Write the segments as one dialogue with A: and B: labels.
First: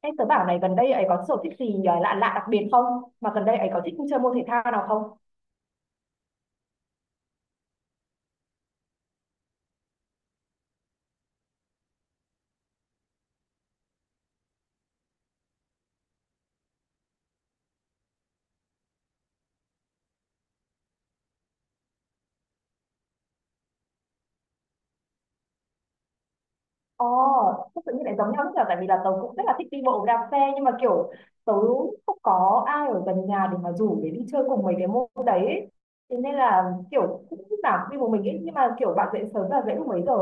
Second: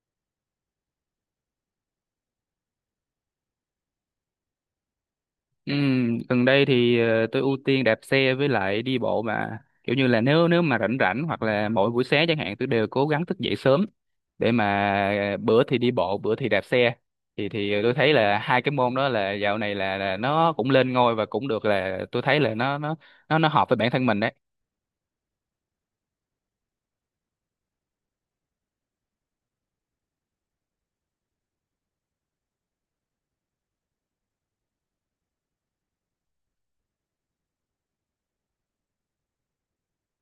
A: Em tớ bảo này gần đây ấy có sở thích gì lạ lạ đặc biệt không? Mà gần đây ấy có thích chơi môn thể thao nào không?
B: Gần đây thì tôi ưu tiên đạp xe với lại đi bộ, mà kiểu như là nếu nếu mà rảnh rảnh hoặc là mỗi buổi sáng chẳng hạn, tôi đều cố gắng thức dậy sớm để mà bữa thì đi bộ, bữa thì đạp xe. Thì tôi thấy là hai cái môn đó là dạo này là nó cũng lên ngôi, và cũng được, là tôi thấy là nó hợp với bản thân mình đấy.
A: Ồ, oh, tự nhiên lại giống nhau, rất là tại vì là tớ cũng rất là thích đi bộ đạp xe, nhưng mà kiểu tớ không có ai ở gần nhà để mà rủ để đi chơi cùng mấy cái môn đấy ấy. Thế nên là kiểu cũng lúc nào cũng đi một mình ấy, nhưng mà kiểu bạn dậy sớm là dậy lúc mấy giờ?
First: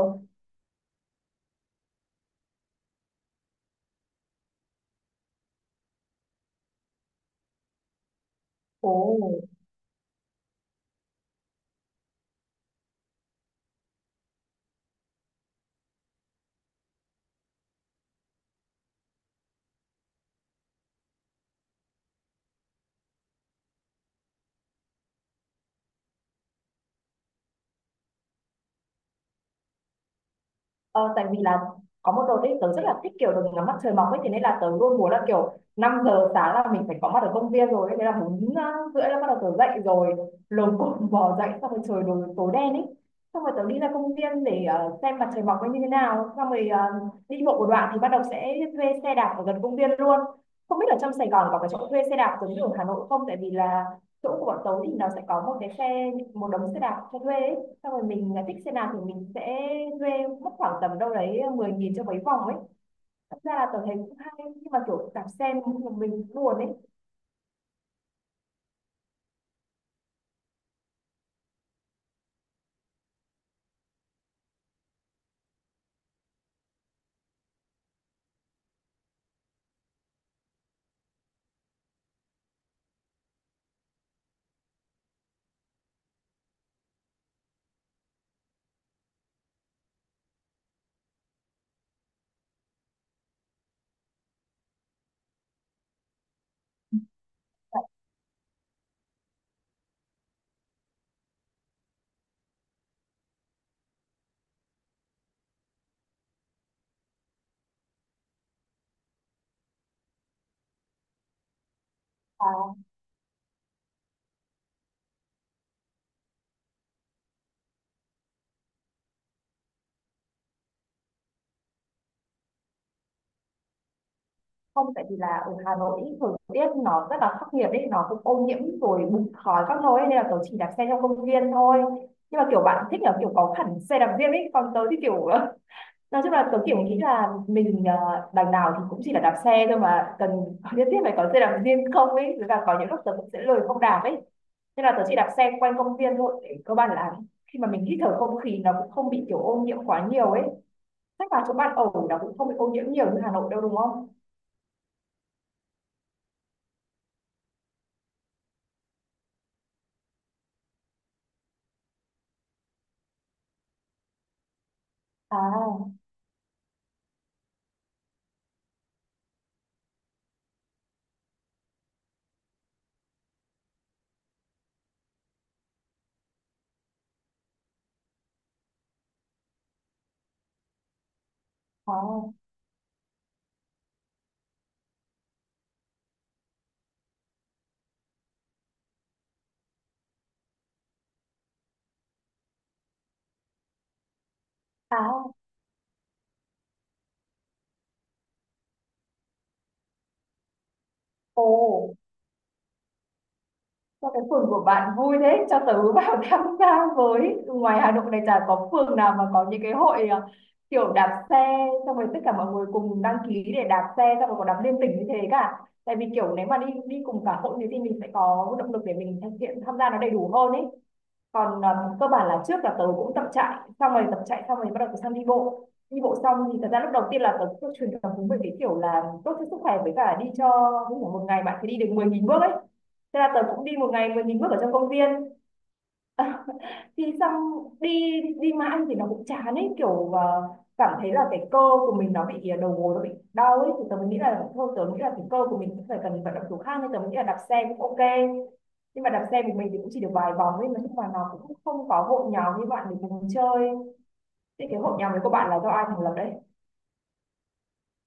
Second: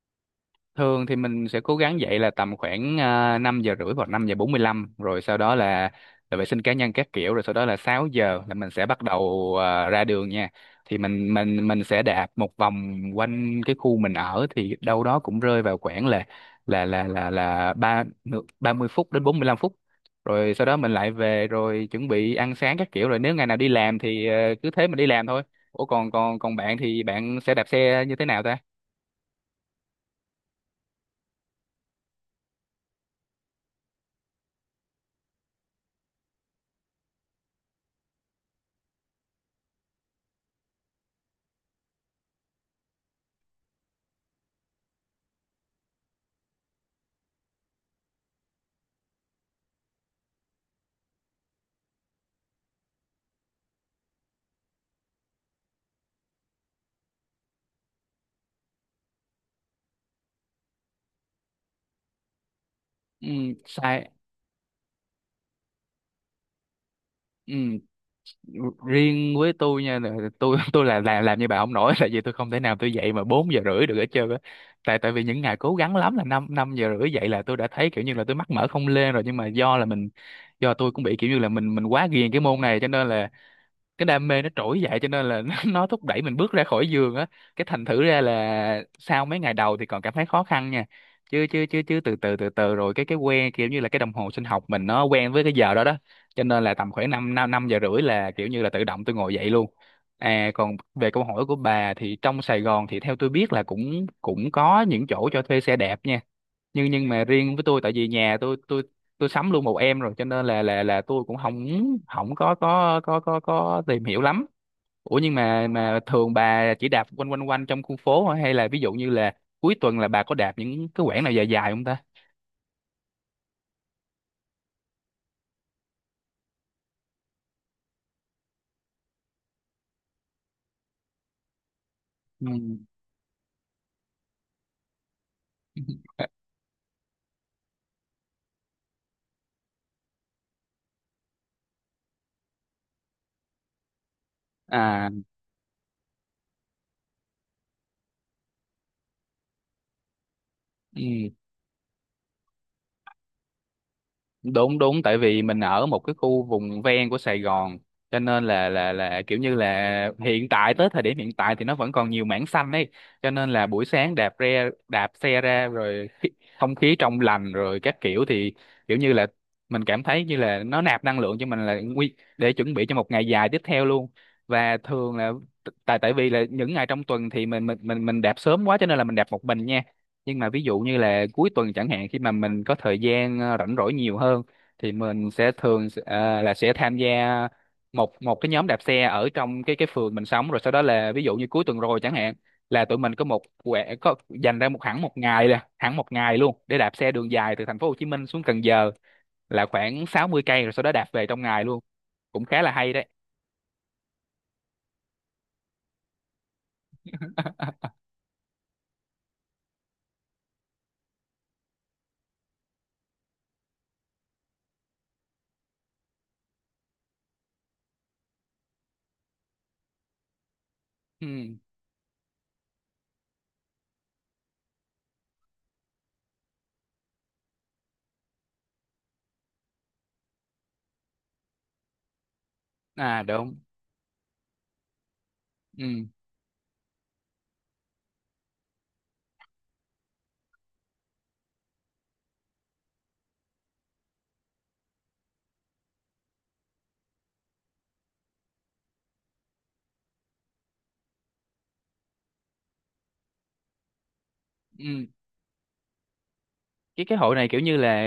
B: Thường thì mình sẽ cố gắng dậy là tầm khoảng 5 giờ rưỡi hoặc 5 giờ 45, rồi sau đó là vệ sinh cá nhân các kiểu, rồi sau đó là 6 giờ là mình sẽ bắt
A: Ồ.
B: đầu, ra đường nha. Thì mình sẽ đạp một vòng quanh cái khu mình ở, thì đâu đó cũng rơi vào khoảng là ba 30 phút đến 45 phút. Rồi sau đó mình lại về rồi chuẩn bị ăn sáng các kiểu, rồi nếu ngày nào đi làm thì cứ thế mình đi làm thôi. Ủa, còn còn còn bạn thì bạn sẽ đạp xe như thế nào ta?
A: Ờ, tại vì là có một đợt ấy tớ rất là thích kiểu được ngắm mặt trời mọc ấy, thế nên là tớ luôn muốn là kiểu 5 giờ sáng là mình phải có mặt ở công viên rồi ấy. Thế là bốn rưỡi là bắt đầu tớ dậy rồi, lồm cồm bò dậy xong rồi trời đổ tối đen ấy, xong rồi tớ đi ra công viên để xem mặt trời mọc ấy như thế nào, xong rồi đi bộ một đoạn thì bắt đầu sẽ thuê xe đạp ở gần công viên luôn. Không biết là trong Sài Gòn có cái chỗ thuê xe đạp giống như ở Hà Nội không, tại vì là chỗ của bọn tớ thì nó sẽ có một cái xe, một đống xe đạp cho thuê ấy, xong rồi mình là thích xe nào thì mình sẽ thuê, mất khoảng tầm đâu đấy 10 nghìn cho mấy vòng ấy.
B: Ừ,
A: Thật ra là tôi thấy
B: sai.
A: cũng hay, nhưng mà kiểu đạp xe một mình buồn ấy.
B: Ừ. Riêng với tôi nha, là tôi tôi là làm như bà không nổi, tại vì tôi không thể nào tôi dậy mà 4 giờ rưỡi được hết trơn á. Tại tại vì những ngày cố gắng lắm là 5 năm giờ rưỡi dậy là tôi đã thấy kiểu như là tôi mắt mở không lên rồi. Nhưng mà do là mình do tôi cũng bị kiểu như là mình quá ghiền cái môn này, cho nên là cái đam mê nó trỗi dậy, cho nên là nó thúc đẩy mình bước ra khỏi giường á. Cái thành thử ra là sau mấy ngày đầu thì còn cảm thấy khó khăn nha, chứ chứ chứ chứ từ từ rồi cái quen kiểu như là cái đồng hồ sinh học mình nó quen với cái giờ đó đó cho nên là tầm khoảng năm năm năm giờ rưỡi là kiểu như là tự động tôi ngồi dậy luôn. À, còn về câu hỏi của bà thì trong Sài Gòn thì theo tôi biết là cũng cũng có những chỗ cho thuê xe đạp nha. Nhưng mà riêng với tôi, tại vì nhà tôi sắm luôn một em rồi, cho nên là là tôi cũng không không
A: À,
B: có tìm hiểu lắm. Ủa, nhưng mà thường bà chỉ đạp quanh quanh quanh trong khu phố hả? Hay là ví dụ như là cuối tuần là bà có đạp những cái quãng nào dài dài không ta?
A: không, tại vì là ở Hà Nội ý, thời tiết nó rất là khắc nghiệt ấy, nó cũng ô nhiễm rồi bụi khói các nơi ấy, nên là tôi chỉ đạp xe trong công viên thôi. Nhưng
B: Ừ.
A: mà kiểu bạn thích là kiểu có hẳn xe đạp riêng ấy, còn tớ thì kiểu Nói chung là tớ kiểu nghĩ là mình đằng nào thì cũng chỉ là đạp xe thôi mà cần nhất thiết phải có xe đạp riêng không ấy, với cả có những lúc tớ cũng sẽ lười không đạp ấy, nên là tớ
B: À.
A: chỉ đạp xe quanh công viên thôi để cơ bản là khi mà mình hít thở không khí nó cũng không bị kiểu ô nhiễm quá nhiều ấy.
B: Ừ.
A: Chắc là chỗ bạn ở nó cũng không bị ô nhiễm nhiều như Hà Nội đâu đúng không?
B: Đúng đúng, tại vì mình ở một cái khu vùng ven của Sài Gòn, cho nên là là kiểu như là hiện tại, tới thời điểm hiện tại thì nó vẫn còn nhiều mảng xanh ấy. Cho nên là buổi sáng đạp đạp xe ra
A: À.
B: rồi không khí trong lành rồi các kiểu, thì kiểu như là mình cảm thấy như là nó nạp năng lượng cho mình là nguy để chuẩn bị cho một ngày dài tiếp theo luôn. Và thường là t- tại tại vì là những ngày trong tuần thì mình mình đạp sớm quá, cho nên là mình đạp một mình nha. Nhưng mà ví dụ như là cuối tuần chẳng hạn, khi mà
A: À.
B: mình có thời gian rảnh rỗi nhiều hơn, thì mình sẽ thường là sẽ tham gia một một cái nhóm đạp xe ở trong cái phường mình sống. Rồi sau đó là ví dụ như cuối tuần rồi chẳng hạn, là tụi mình có một quẻ có dành ra một,
A: À.
B: hẳn một ngày nè, hẳn một ngày luôn để đạp xe đường dài từ thành phố Hồ Chí Minh xuống Cần Giờ, là khoảng 60 cây, rồi sau đó đạp về trong
A: Ồ.
B: ngày luôn. Cũng khá là hay đấy.
A: Sao cái phường của bạn vui thế? Cho tớ vào tham gia với. Ngoài Hà Nội này chả có phường nào mà có những cái hội à, kiểu đạp xe xong rồi tất cả mọi người cùng đăng ký để đạp xe, xong rồi còn đạp liên tỉnh như thế cả. Tại vì kiểu nếu mà đi đi cùng cả hội thì mình sẽ có động lực để mình thực hiện tham gia nó đầy đủ hơn ấy. Còn
B: Ừ.
A: cơ bản là trước là tớ cũng tập chạy xong rồi bắt đầu tớ sang đi bộ, đi bộ xong thì thật ra lúc đầu tiên là tớ cứ truyền cảm hứng về cái kiểu là tốt cho sức khỏe với cả đi cho ví dụ một ngày bạn phải đi được 10.000 bước ấy. Thế
B: À,
A: là tớ
B: đúng.
A: cũng đi một ngày 10.000 bước ở trong công viên.
B: Ừ.
A: Thì xong đi, đi mà ăn thì nó cũng chán ấy kiểu cảm thấy là cái cơ của mình nó bị đầu gối nó bị đau ấy, thì tớ mới nghĩ là thôi tớ nghĩ là cái cơ của mình cũng phải cần vận động kiểu khác, nên tớ mới nghĩ là đạp xe cũng ok. Nhưng mà đạp xe của mình thì cũng chỉ được vài vòng ấy mà, nhưng mà nó cũng không có hội nhóm như bạn để cùng chơi. Thế cái hội
B: Ừ.
A: nhóm đấy của bạn là do ai thành lập đấy?
B: Cái hội này kiểu như là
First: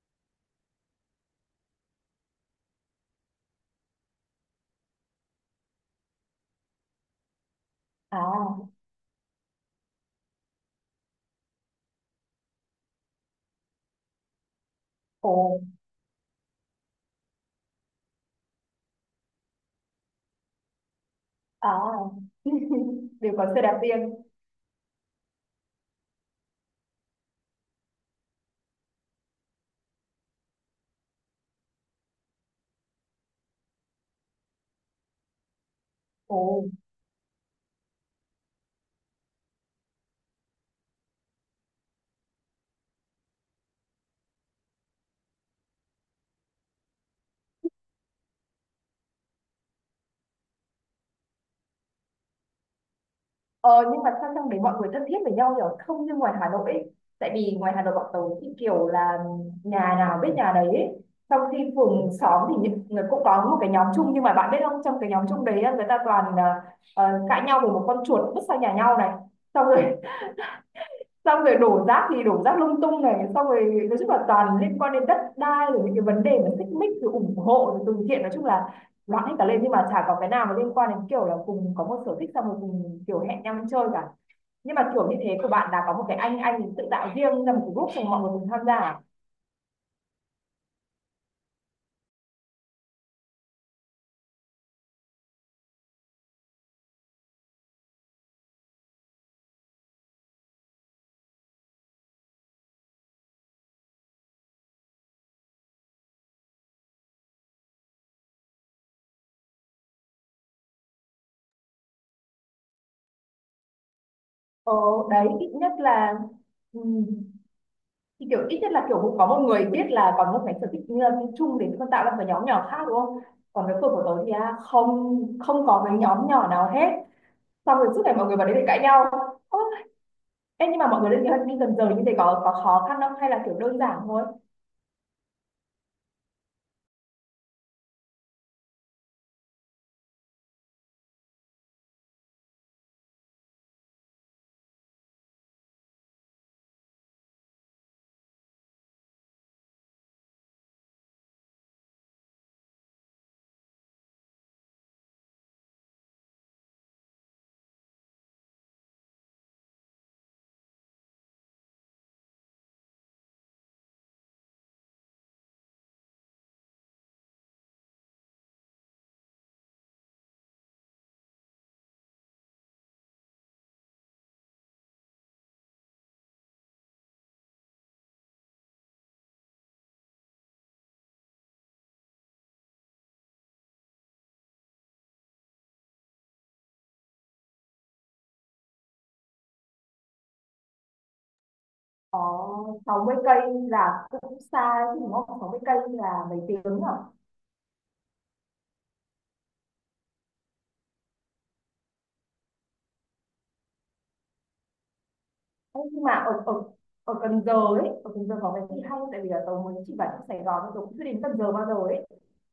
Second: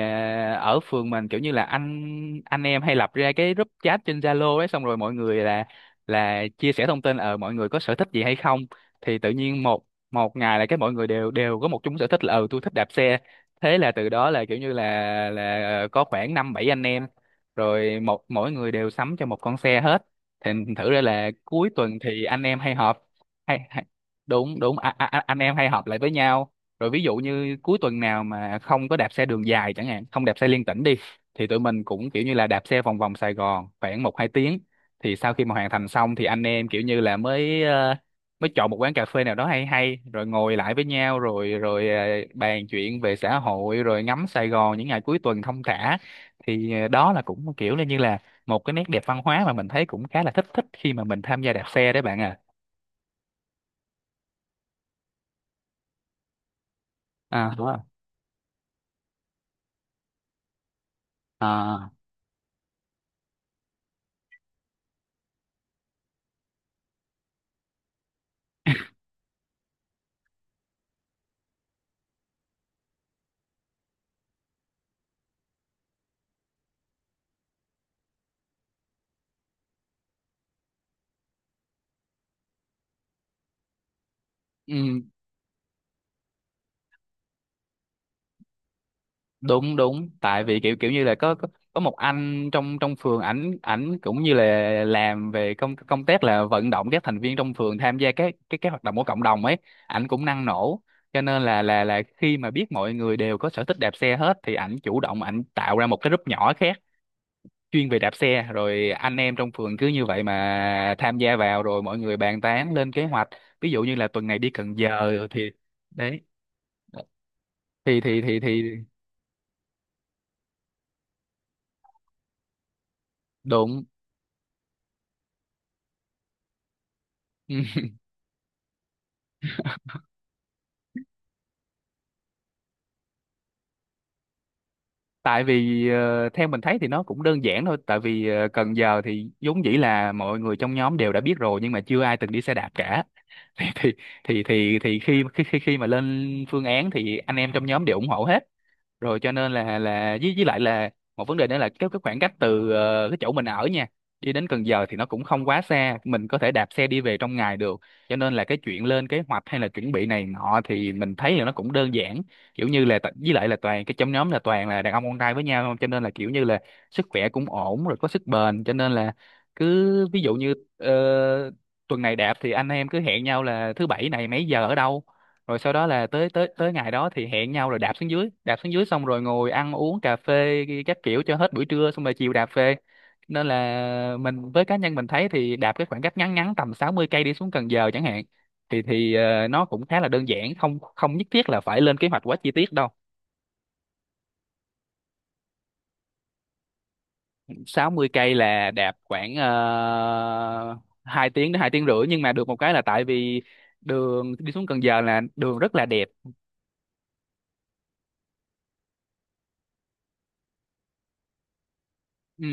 B: ở phường mình, kiểu như là anh em hay lập ra cái group chat trên Zalo ấy, xong rồi mọi người là chia sẻ thông tin, ờ, mọi người có sở thích gì hay không.
A: À.
B: Thì tự nhiên một một ngày là cái mọi người đều đều có một chung sở thích là, ừ, tôi thích đạp xe. Thế là từ đó là kiểu như là
A: Ồ.
B: ờ, có khoảng năm bảy anh em, rồi mỗi người đều sắm cho một con xe hết. Thì thử ra là cuối
A: À.
B: tuần thì anh em hay họp.
A: Đều có
B: Hay,
A: xe đạp
B: hay.
A: riêng.
B: Đúng đúng, anh em hay họp lại với nhau, rồi ví dụ như cuối tuần nào mà không có đạp xe đường dài chẳng hạn, không đạp xe liên tỉnh đi, thì tụi mình cũng kiểu như là đạp xe vòng vòng Sài Gòn khoảng một hai tiếng. Thì sau khi mà hoàn thành xong thì anh em
A: Ồ.
B: kiểu như là mới, mới chọn một quán cà phê nào đó hay hay, rồi ngồi lại với nhau, rồi rồi bàn chuyện về xã hội, rồi ngắm Sài Gòn những ngày cuối tuần thong thả. Thì đó là cũng kiểu là như là một cái nét đẹp văn hóa mà mình thấy cũng khá là thích thích khi mà mình tham gia đạp xe đấy, bạn à.
A: Ờ, nhưng mà sao trong đấy mọi người thân thiết với nhau nhỉ? Không như ngoài Hà Nội ấy. Tại
B: À,
A: vì
B: đúng
A: ngoài
B: rồi.
A: Hà Nội bọn tớ thì kiểu là nhà nào biết nhà đấy ấy. Trong khi
B: À.
A: phường xóm thì những người cũng có một cái nhóm chung, nhưng mà bạn biết không, trong cái nhóm chung đấy á, người ta toàn à, cãi nhau về một con chuột vứt sang nhà nhau này, xong rồi xong rồi đổ rác thì đổ rác lung tung này, xong rồi nói chung là toàn liên quan đến đất đai rồi những cái vấn đề mà xích mích rồi ủng hộ rồi từ thiện, nói chung là loạn hết cả lên, nhưng mà chả có cái nào mà liên quan đến kiểu là cùng có một sở thích xong rồi cùng kiểu hẹn nhau đi chơi cả. Nhưng mà
B: Ừ,
A: kiểu như thế của bạn là có một cái anh tự tạo riêng ra một cái group xong mọi người cùng tham gia à?
B: đúng đúng, tại vì kiểu kiểu như là có một anh trong trong phường, ảnh ảnh cũng như là làm về công công tác là vận động các thành viên trong phường tham gia các cái hoạt động của cộng đồng ấy. Ảnh cũng năng nổ, cho nên là là khi mà biết mọi người đều có sở thích đạp xe hết, thì ảnh chủ động ảnh tạo ra một cái group nhỏ khác chuyên về đạp xe, rồi anh em trong phường cứ như vậy mà tham gia vào, rồi mọi người bàn tán lên kế hoạch, ví dụ như là tuần này đi
A: Ờ,
B: Cần Giờ
A: đấy
B: thì.
A: ít nhất là.
B: Đấy.
A: Ừm.
B: thì thì
A: Thì
B: thì
A: kiểu ít
B: thì
A: nhất là kiểu cũng có một người biết là còn một cái sở thích chung để con tạo ra một cái nhóm nhỏ khác đúng không? Còn cái
B: đúng.
A: phường của tớ thì à, không, không có cái nhóm nhỏ nào hết.
B: Ừ,
A: Xong rồi suốt ngày mọi người vào đấy để cãi nhau. Ơ. Ê, nhưng mà mọi người lên kế hoạch đi dần dần như thế có khó khăn không hay là kiểu đơn giản thôi?
B: tại vì theo mình thấy thì nó cũng đơn giản thôi, tại vì Cần Giờ thì vốn dĩ là mọi người trong nhóm đều đã biết rồi, nhưng mà chưa ai từng đi xe đạp cả. thì thì thì khi, khi khi khi mà lên phương án thì anh em trong nhóm đều ủng hộ hết rồi, cho nên là với lại là một vấn đề nữa là cái khoảng cách từ cái chỗ mình ở nha, đi đến Cần Giờ thì nó cũng không quá xa, mình có thể đạp xe đi về trong ngày được. Cho nên là cái chuyện lên kế hoạch hay là chuẩn bị này nọ thì mình thấy là nó cũng đơn giản, kiểu như là với lại là toàn cái trong nhóm là toàn là đàn ông con trai với nhau, cho nên là kiểu như là sức khỏe cũng ổn rồi, có sức bền, cho nên là cứ ví dụ như tuần này đạp thì anh em cứ hẹn nhau là thứ bảy này mấy giờ ở đâu, rồi sau đó là tới tới tới ngày đó thì hẹn nhau rồi đạp xuống dưới, xong rồi ngồi ăn uống cà phê các kiểu cho hết buổi trưa, xong rồi chiều đạp về. Nên là mình, với cá nhân mình thấy thì đạp cái khoảng cách ngắn ngắn tầm 60 cây đi xuống Cần Giờ chẳng hạn, thì ờ, nó cũng khá là đơn giản, không không nhất thiết là phải lên kế hoạch quá chi tiết
A: Có,
B: đâu.
A: 60 cây là cũng xa chứ đúng không? 60 cây là mấy tiếng à?
B: 60 cây là đạp khoảng 2 tiếng đến 2 tiếng rưỡi, nhưng mà được một cái là tại vì đường đi xuống Cần Giờ là đường rất
A: Ê,
B: là
A: nhưng
B: đẹp.
A: mà ở ở ở Cần Giờ ấy, ở Cần Giờ có cái gì hay không? Tại vì là tớ mới chỉ vào trong Sài Gòn thôi, tớ cũng chưa đến Cần Giờ bao giờ ấy.
B: Ừ.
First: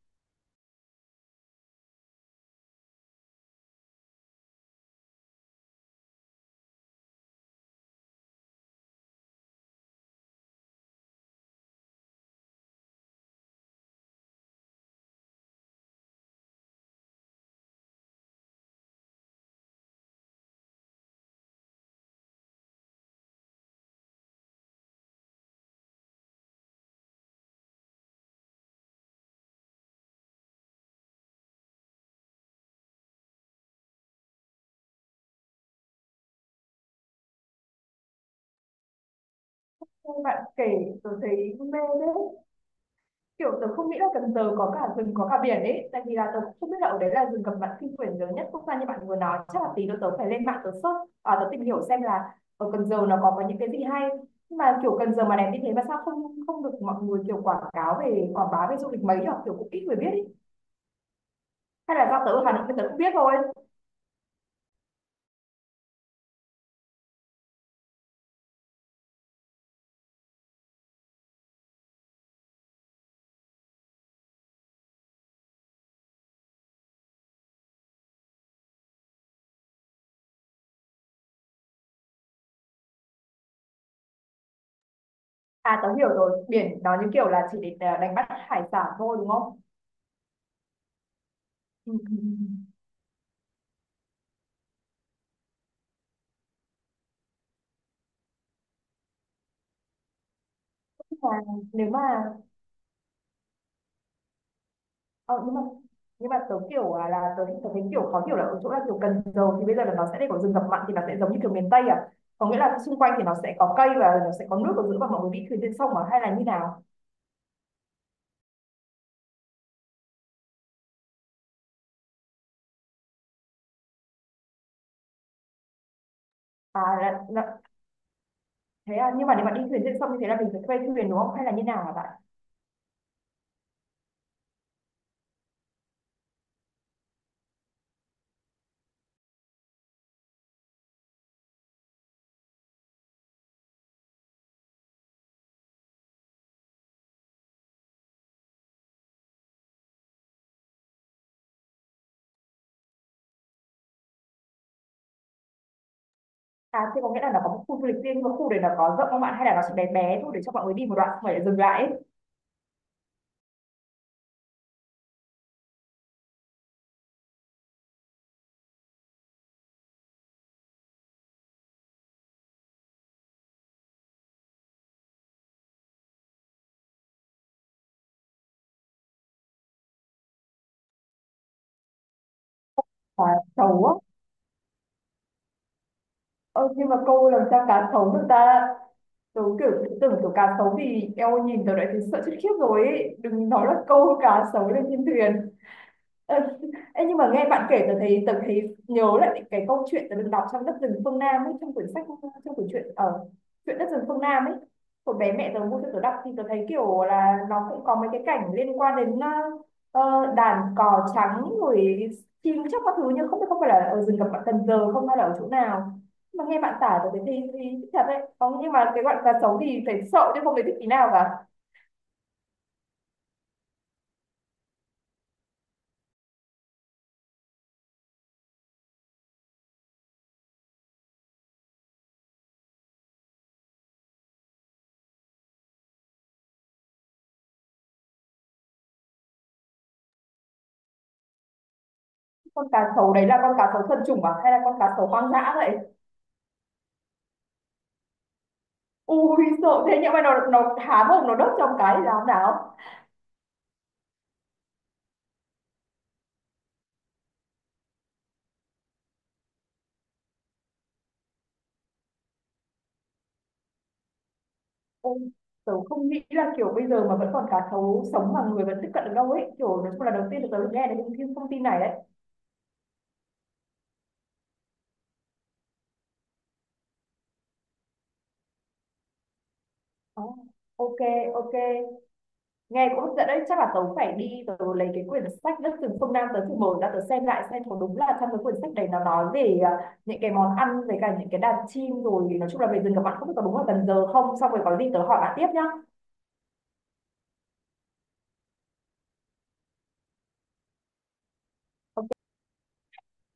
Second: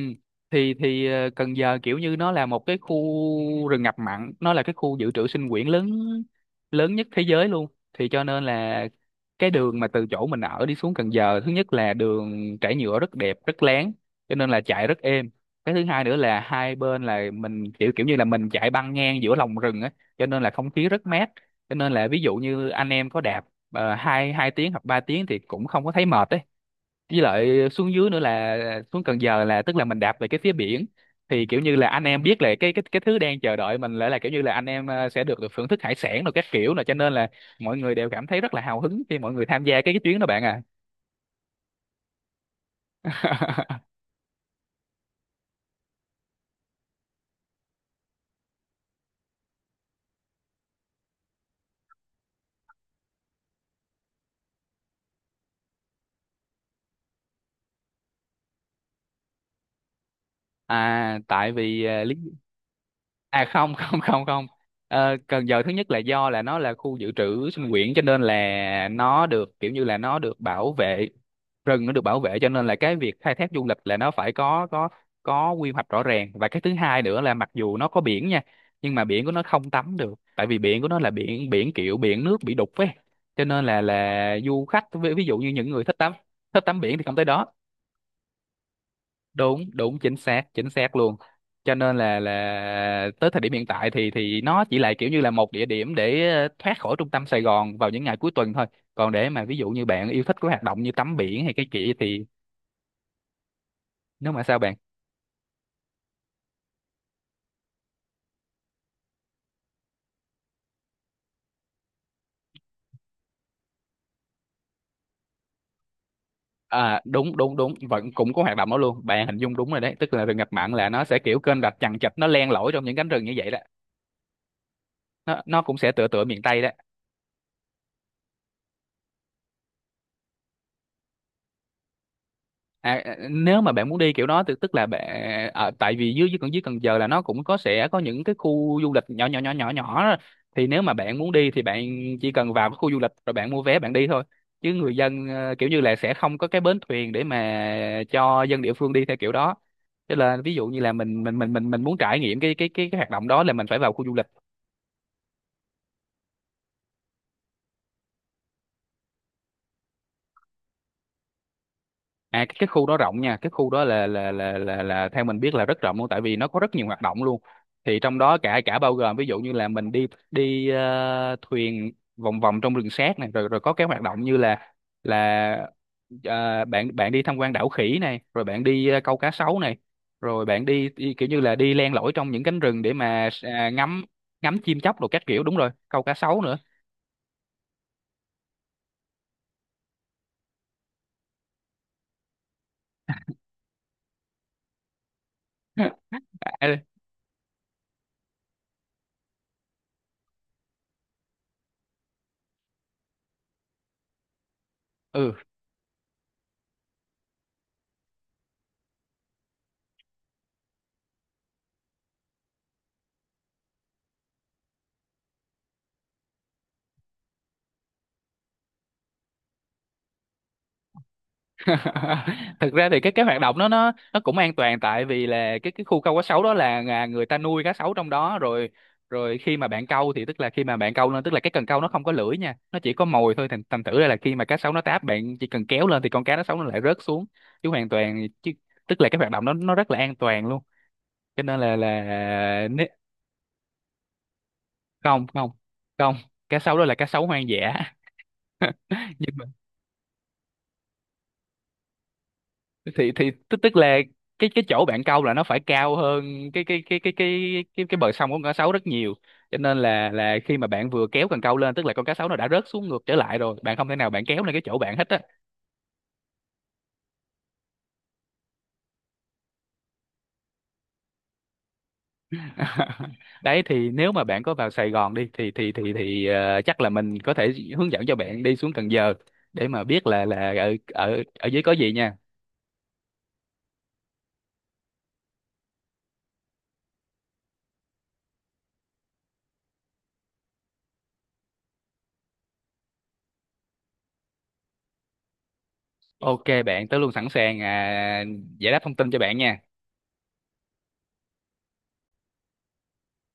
B: Thì ờ, Cần Giờ kiểu như nó là một cái khu rừng ngập mặn, nó là cái khu dự trữ sinh quyển lớn, lớn nhất thế giới luôn. Thì cho nên là cái đường mà từ chỗ mình ở đi xuống Cần Giờ, thứ nhất là đường trải nhựa rất đẹp, rất láng, cho nên là chạy rất êm. Cái thứ hai nữa là hai bên là mình kiểu, kiểu như là mình chạy băng ngang giữa lòng rừng á, cho nên là không khí rất mát. Cho nên là ví dụ như anh em có đạp hai hai tiếng hoặc 3 tiếng thì cũng không có thấy mệt ấy, với lại xuống dưới nữa là xuống Cần Giờ là tức là mình đạp về cái phía biển thì kiểu như là anh em biết là cái thứ đang chờ đợi mình là kiểu như là anh em sẽ được được thưởng thức hải sản rồi các kiểu, là cho nên là mọi người đều cảm thấy rất là hào hứng khi mọi người tham gia cái
A: Nghe
B: chuyến đó
A: bạn
B: bạn
A: kể tớ thấy mê đấy, kiểu
B: à.
A: tớ không nghĩ là Cần Giờ có cả rừng có cả biển ấy, tại vì là tớ cũng không biết là ở đấy là rừng cầm bản kinh quyển lớn nhất quốc gia như bạn vừa nói. Chắc là tí nữa tớ phải lên mạng tớ search à, tớ tìm hiểu xem là ở Cần Giờ nó có những cái gì hay. Nhưng mà kiểu Cần Giờ mà đẹp như thế mà sao không không được mọi người kiểu quảng cáo về quảng bá về du lịch mấy nhở, kiểu cũng ít người biết ấy.
B: à tại vì
A: Hay
B: à,
A: là
B: lý
A: do tớ ở Hà Nội nên tớ cũng biết thôi.
B: À không. Không, không, không. Ờ, Cần Giờ thứ nhất là do là nó là khu dự trữ sinh quyển cho nên là nó được kiểu như là nó được bảo vệ, rừng nó được bảo vệ, cho nên là cái việc khai thác du lịch là nó phải có quy hoạch rõ ràng. Và cái thứ hai nữa là mặc dù nó có biển nha, nhưng mà biển của nó không tắm được, tại vì biển của nó là biển biển kiểu biển nước bị đục ấy, cho nên là du khách ví dụ như những
A: À
B: người
A: tớ
B: thích
A: hiểu
B: tắm,
A: rồi,
B: thích
A: biển
B: tắm
A: nó
B: biển thì
A: như
B: không tới
A: kiểu
B: đó.
A: là chỉ để à, đánh bắt hải sản thôi đúng không?
B: Đúng, đúng, chính xác, chính xác luôn. Cho
A: Ừ.
B: nên
A: Ừ,
B: là
A: ừ.
B: tới thời điểm hiện tại thì nó chỉ là kiểu như là một địa điểm để thoát khỏi trung tâm Sài Gòn vào những ngày cuối tuần thôi. Còn để mà ví dụ như bạn yêu thích cái hoạt động như tắm
A: Nhưng mà
B: biển hay cái
A: nếu
B: kia
A: mà
B: thì, nếu mà sao bạn?
A: ờ, nhưng mà nhưng mà tớ kiểu à, là tớ thấy kiểu khó hiểu là ở chỗ là kiểu Cần Giờ thì bây giờ là nó sẽ để có rừng ngập mặn thì nó sẽ giống như kiểu miền Tây à? Có nghĩa là xung quanh thì nó sẽ có cây và nó sẽ có nước ở giữa và mọi người đi thuyền trên sông à? Hay là như nào?
B: À đúng, đúng, đúng, vẫn cũng có hoạt động đó luôn, bạn hình dung đúng rồi đấy, tức là rừng ngập mặn là nó sẽ kiểu kênh rạch chằng chịt, nó len lỏi trong những cánh rừng như vậy đó. Nó cũng sẽ tựa tựa miền Tây đó.
A: À là, thế à, nhưng mà nếu mà đi thuyền trên sông như thế là mình phải thuê thuyền đúng không? Hay là như nào hả bạn?
B: À, à, nếu mà bạn muốn đi kiểu đó thì tức là bạn ở tại vì dưới, dưới Cần Giờ là nó cũng có, sẽ có những cái khu du lịch nhỏ nhỏ nhỏ nhỏ nhỏ đó. Thì nếu mà bạn muốn đi thì bạn chỉ cần vào cái khu du lịch rồi bạn mua vé bạn đi thôi, chứ người dân kiểu như là sẽ không có cái bến thuyền để mà cho dân địa phương đi theo kiểu đó. Cho là ví dụ như là mình muốn trải nghiệm hoạt động đó là mình phải vào khu du lịch.
A: À thế có nghĩa là nó có một khu du lịch riêng nhưng mà khu đấy nó có rộng không bạn? Hay là nó chỉ bé bé thôi để cho mọi người đi một đoạn xong rồi lại dừng lại ấy?
B: À cái khu đó rộng nha, cái khu đó là theo mình biết là rất rộng luôn, tại vì nó có rất nhiều hoạt động luôn. Thì trong đó cả cả bao gồm ví dụ như là mình đi đi thuyền vòng vòng trong rừng Sác này, rồi rồi có cái hoạt động như là là bạn bạn đi tham quan đảo khỉ này, rồi bạn đi câu cá sấu này, rồi bạn đi, đi kiểu như là đi len lỏi trong những cánh rừng để
A: À,
B: mà
A: xấu á.
B: ngắm, ngắm chim chóc đồ các kiểu, đúng rồi, câu cá sấu nữa.
A: Ơ nhưng mà cô làm sao cá sấu được ta? Tớ kiểu tưởng kiểu cá sấu thì eo, nhìn tớ đã thấy sợ chết khiếp rồi ấy. Đừng nói là câu cá sấu lên trên thuyền. Ờ.
B: À,
A: Ê, nhưng mà nghe bạn kể tớ thấy nhớ lại những cái câu chuyện tớ được đọc trong đất rừng phương Nam ấy, trong quyển sách, trong quyển truyện ở chuyện đất rừng phương Nam ấy hồi bé
B: ừ.
A: mẹ tớ mua cho tớ đọc, thì tớ thấy kiểu là nó cũng có mấy cái cảnh liên quan đến đàn cò trắng rồi chim chóc các thứ, nhưng không biết không phải là ở rừng gặp bạn Cần Giờ không hay là ở chỗ nào. Nhưng mà nghe bạn tả tớ thấy thì thích thật đấy. Không nhưng mà cái bạn cá sấu thì phải sợ chứ không phải thích tí nào cả.
B: Thực ra thì cái hoạt động đó nó cũng an toàn, tại vì là cái khu câu cá sấu đó là người ta nuôi cá sấu trong đó rồi, khi mà bạn câu thì tức là khi mà bạn câu lên, tức là cái cần câu nó không có lưỡi nha, nó chỉ có mồi thôi, thành thành thử ra là khi mà cá sấu nó táp, bạn chỉ cần kéo lên thì con cá nó sấu nó lại rớt xuống, chứ hoàn toàn, chứ tức là cái hoạt động đó nó rất là an toàn luôn. Cho nên là
A: Con cá
B: nế-
A: sấu đấy là con cá sấu thuần chủng à hay là con cá sấu
B: không,
A: hoang dã
B: không,
A: vậy?
B: không, cá sấu đó là cá sấu hoang dã. Nhưng
A: Ui,
B: mà
A: sợ thế, nhưng mà nó há mồm nó đốt trong cái thì làm nào?
B: thì tức tức là cái chỗ bạn câu là nó phải cao hơn cái bờ sông của con cá sấu rất nhiều, cho nên là khi mà bạn vừa kéo cần câu lên, tức là con cá sấu nó đã rớt xuống ngược trở lại rồi, bạn không thể nào bạn kéo lên cái chỗ bạn hết
A: Ôi
B: á.
A: tớ không nghĩ là kiểu bây giờ mà vẫn còn cá thấu sống mà người vẫn tiếp cận được đâu ấy, kiểu nói chung là đầu tiên là tớ được nghe được những cái thông tin này đấy.
B: Đấy, thì nếu mà bạn có vào Sài Gòn đi thì chắc là mình có thể hướng dẫn cho bạn đi xuống Cần Giờ để mà biết
A: Ờ,
B: là ở
A: ok
B: ở ở
A: ok
B: dưới có gì nha.
A: nghe cũng hấp dẫn đấy, chắc là tớ phải đi tớ lấy cái quyển sách đất rừng phương Nam tớ thử mở ra tớ xem lại xem có đúng là trong cái quyển sách đấy nó nói về à, những cái món ăn với cả những cái đàn chim rồi nói chung là về rừng các bạn, không biết có đúng là Cần Giờ không, xong rồi có gì tớ hỏi bạn tiếp nhá.
B: Ok bạn, tớ luôn sẵn sàng giải đáp thông tin cho bạn nha.
A: Ok.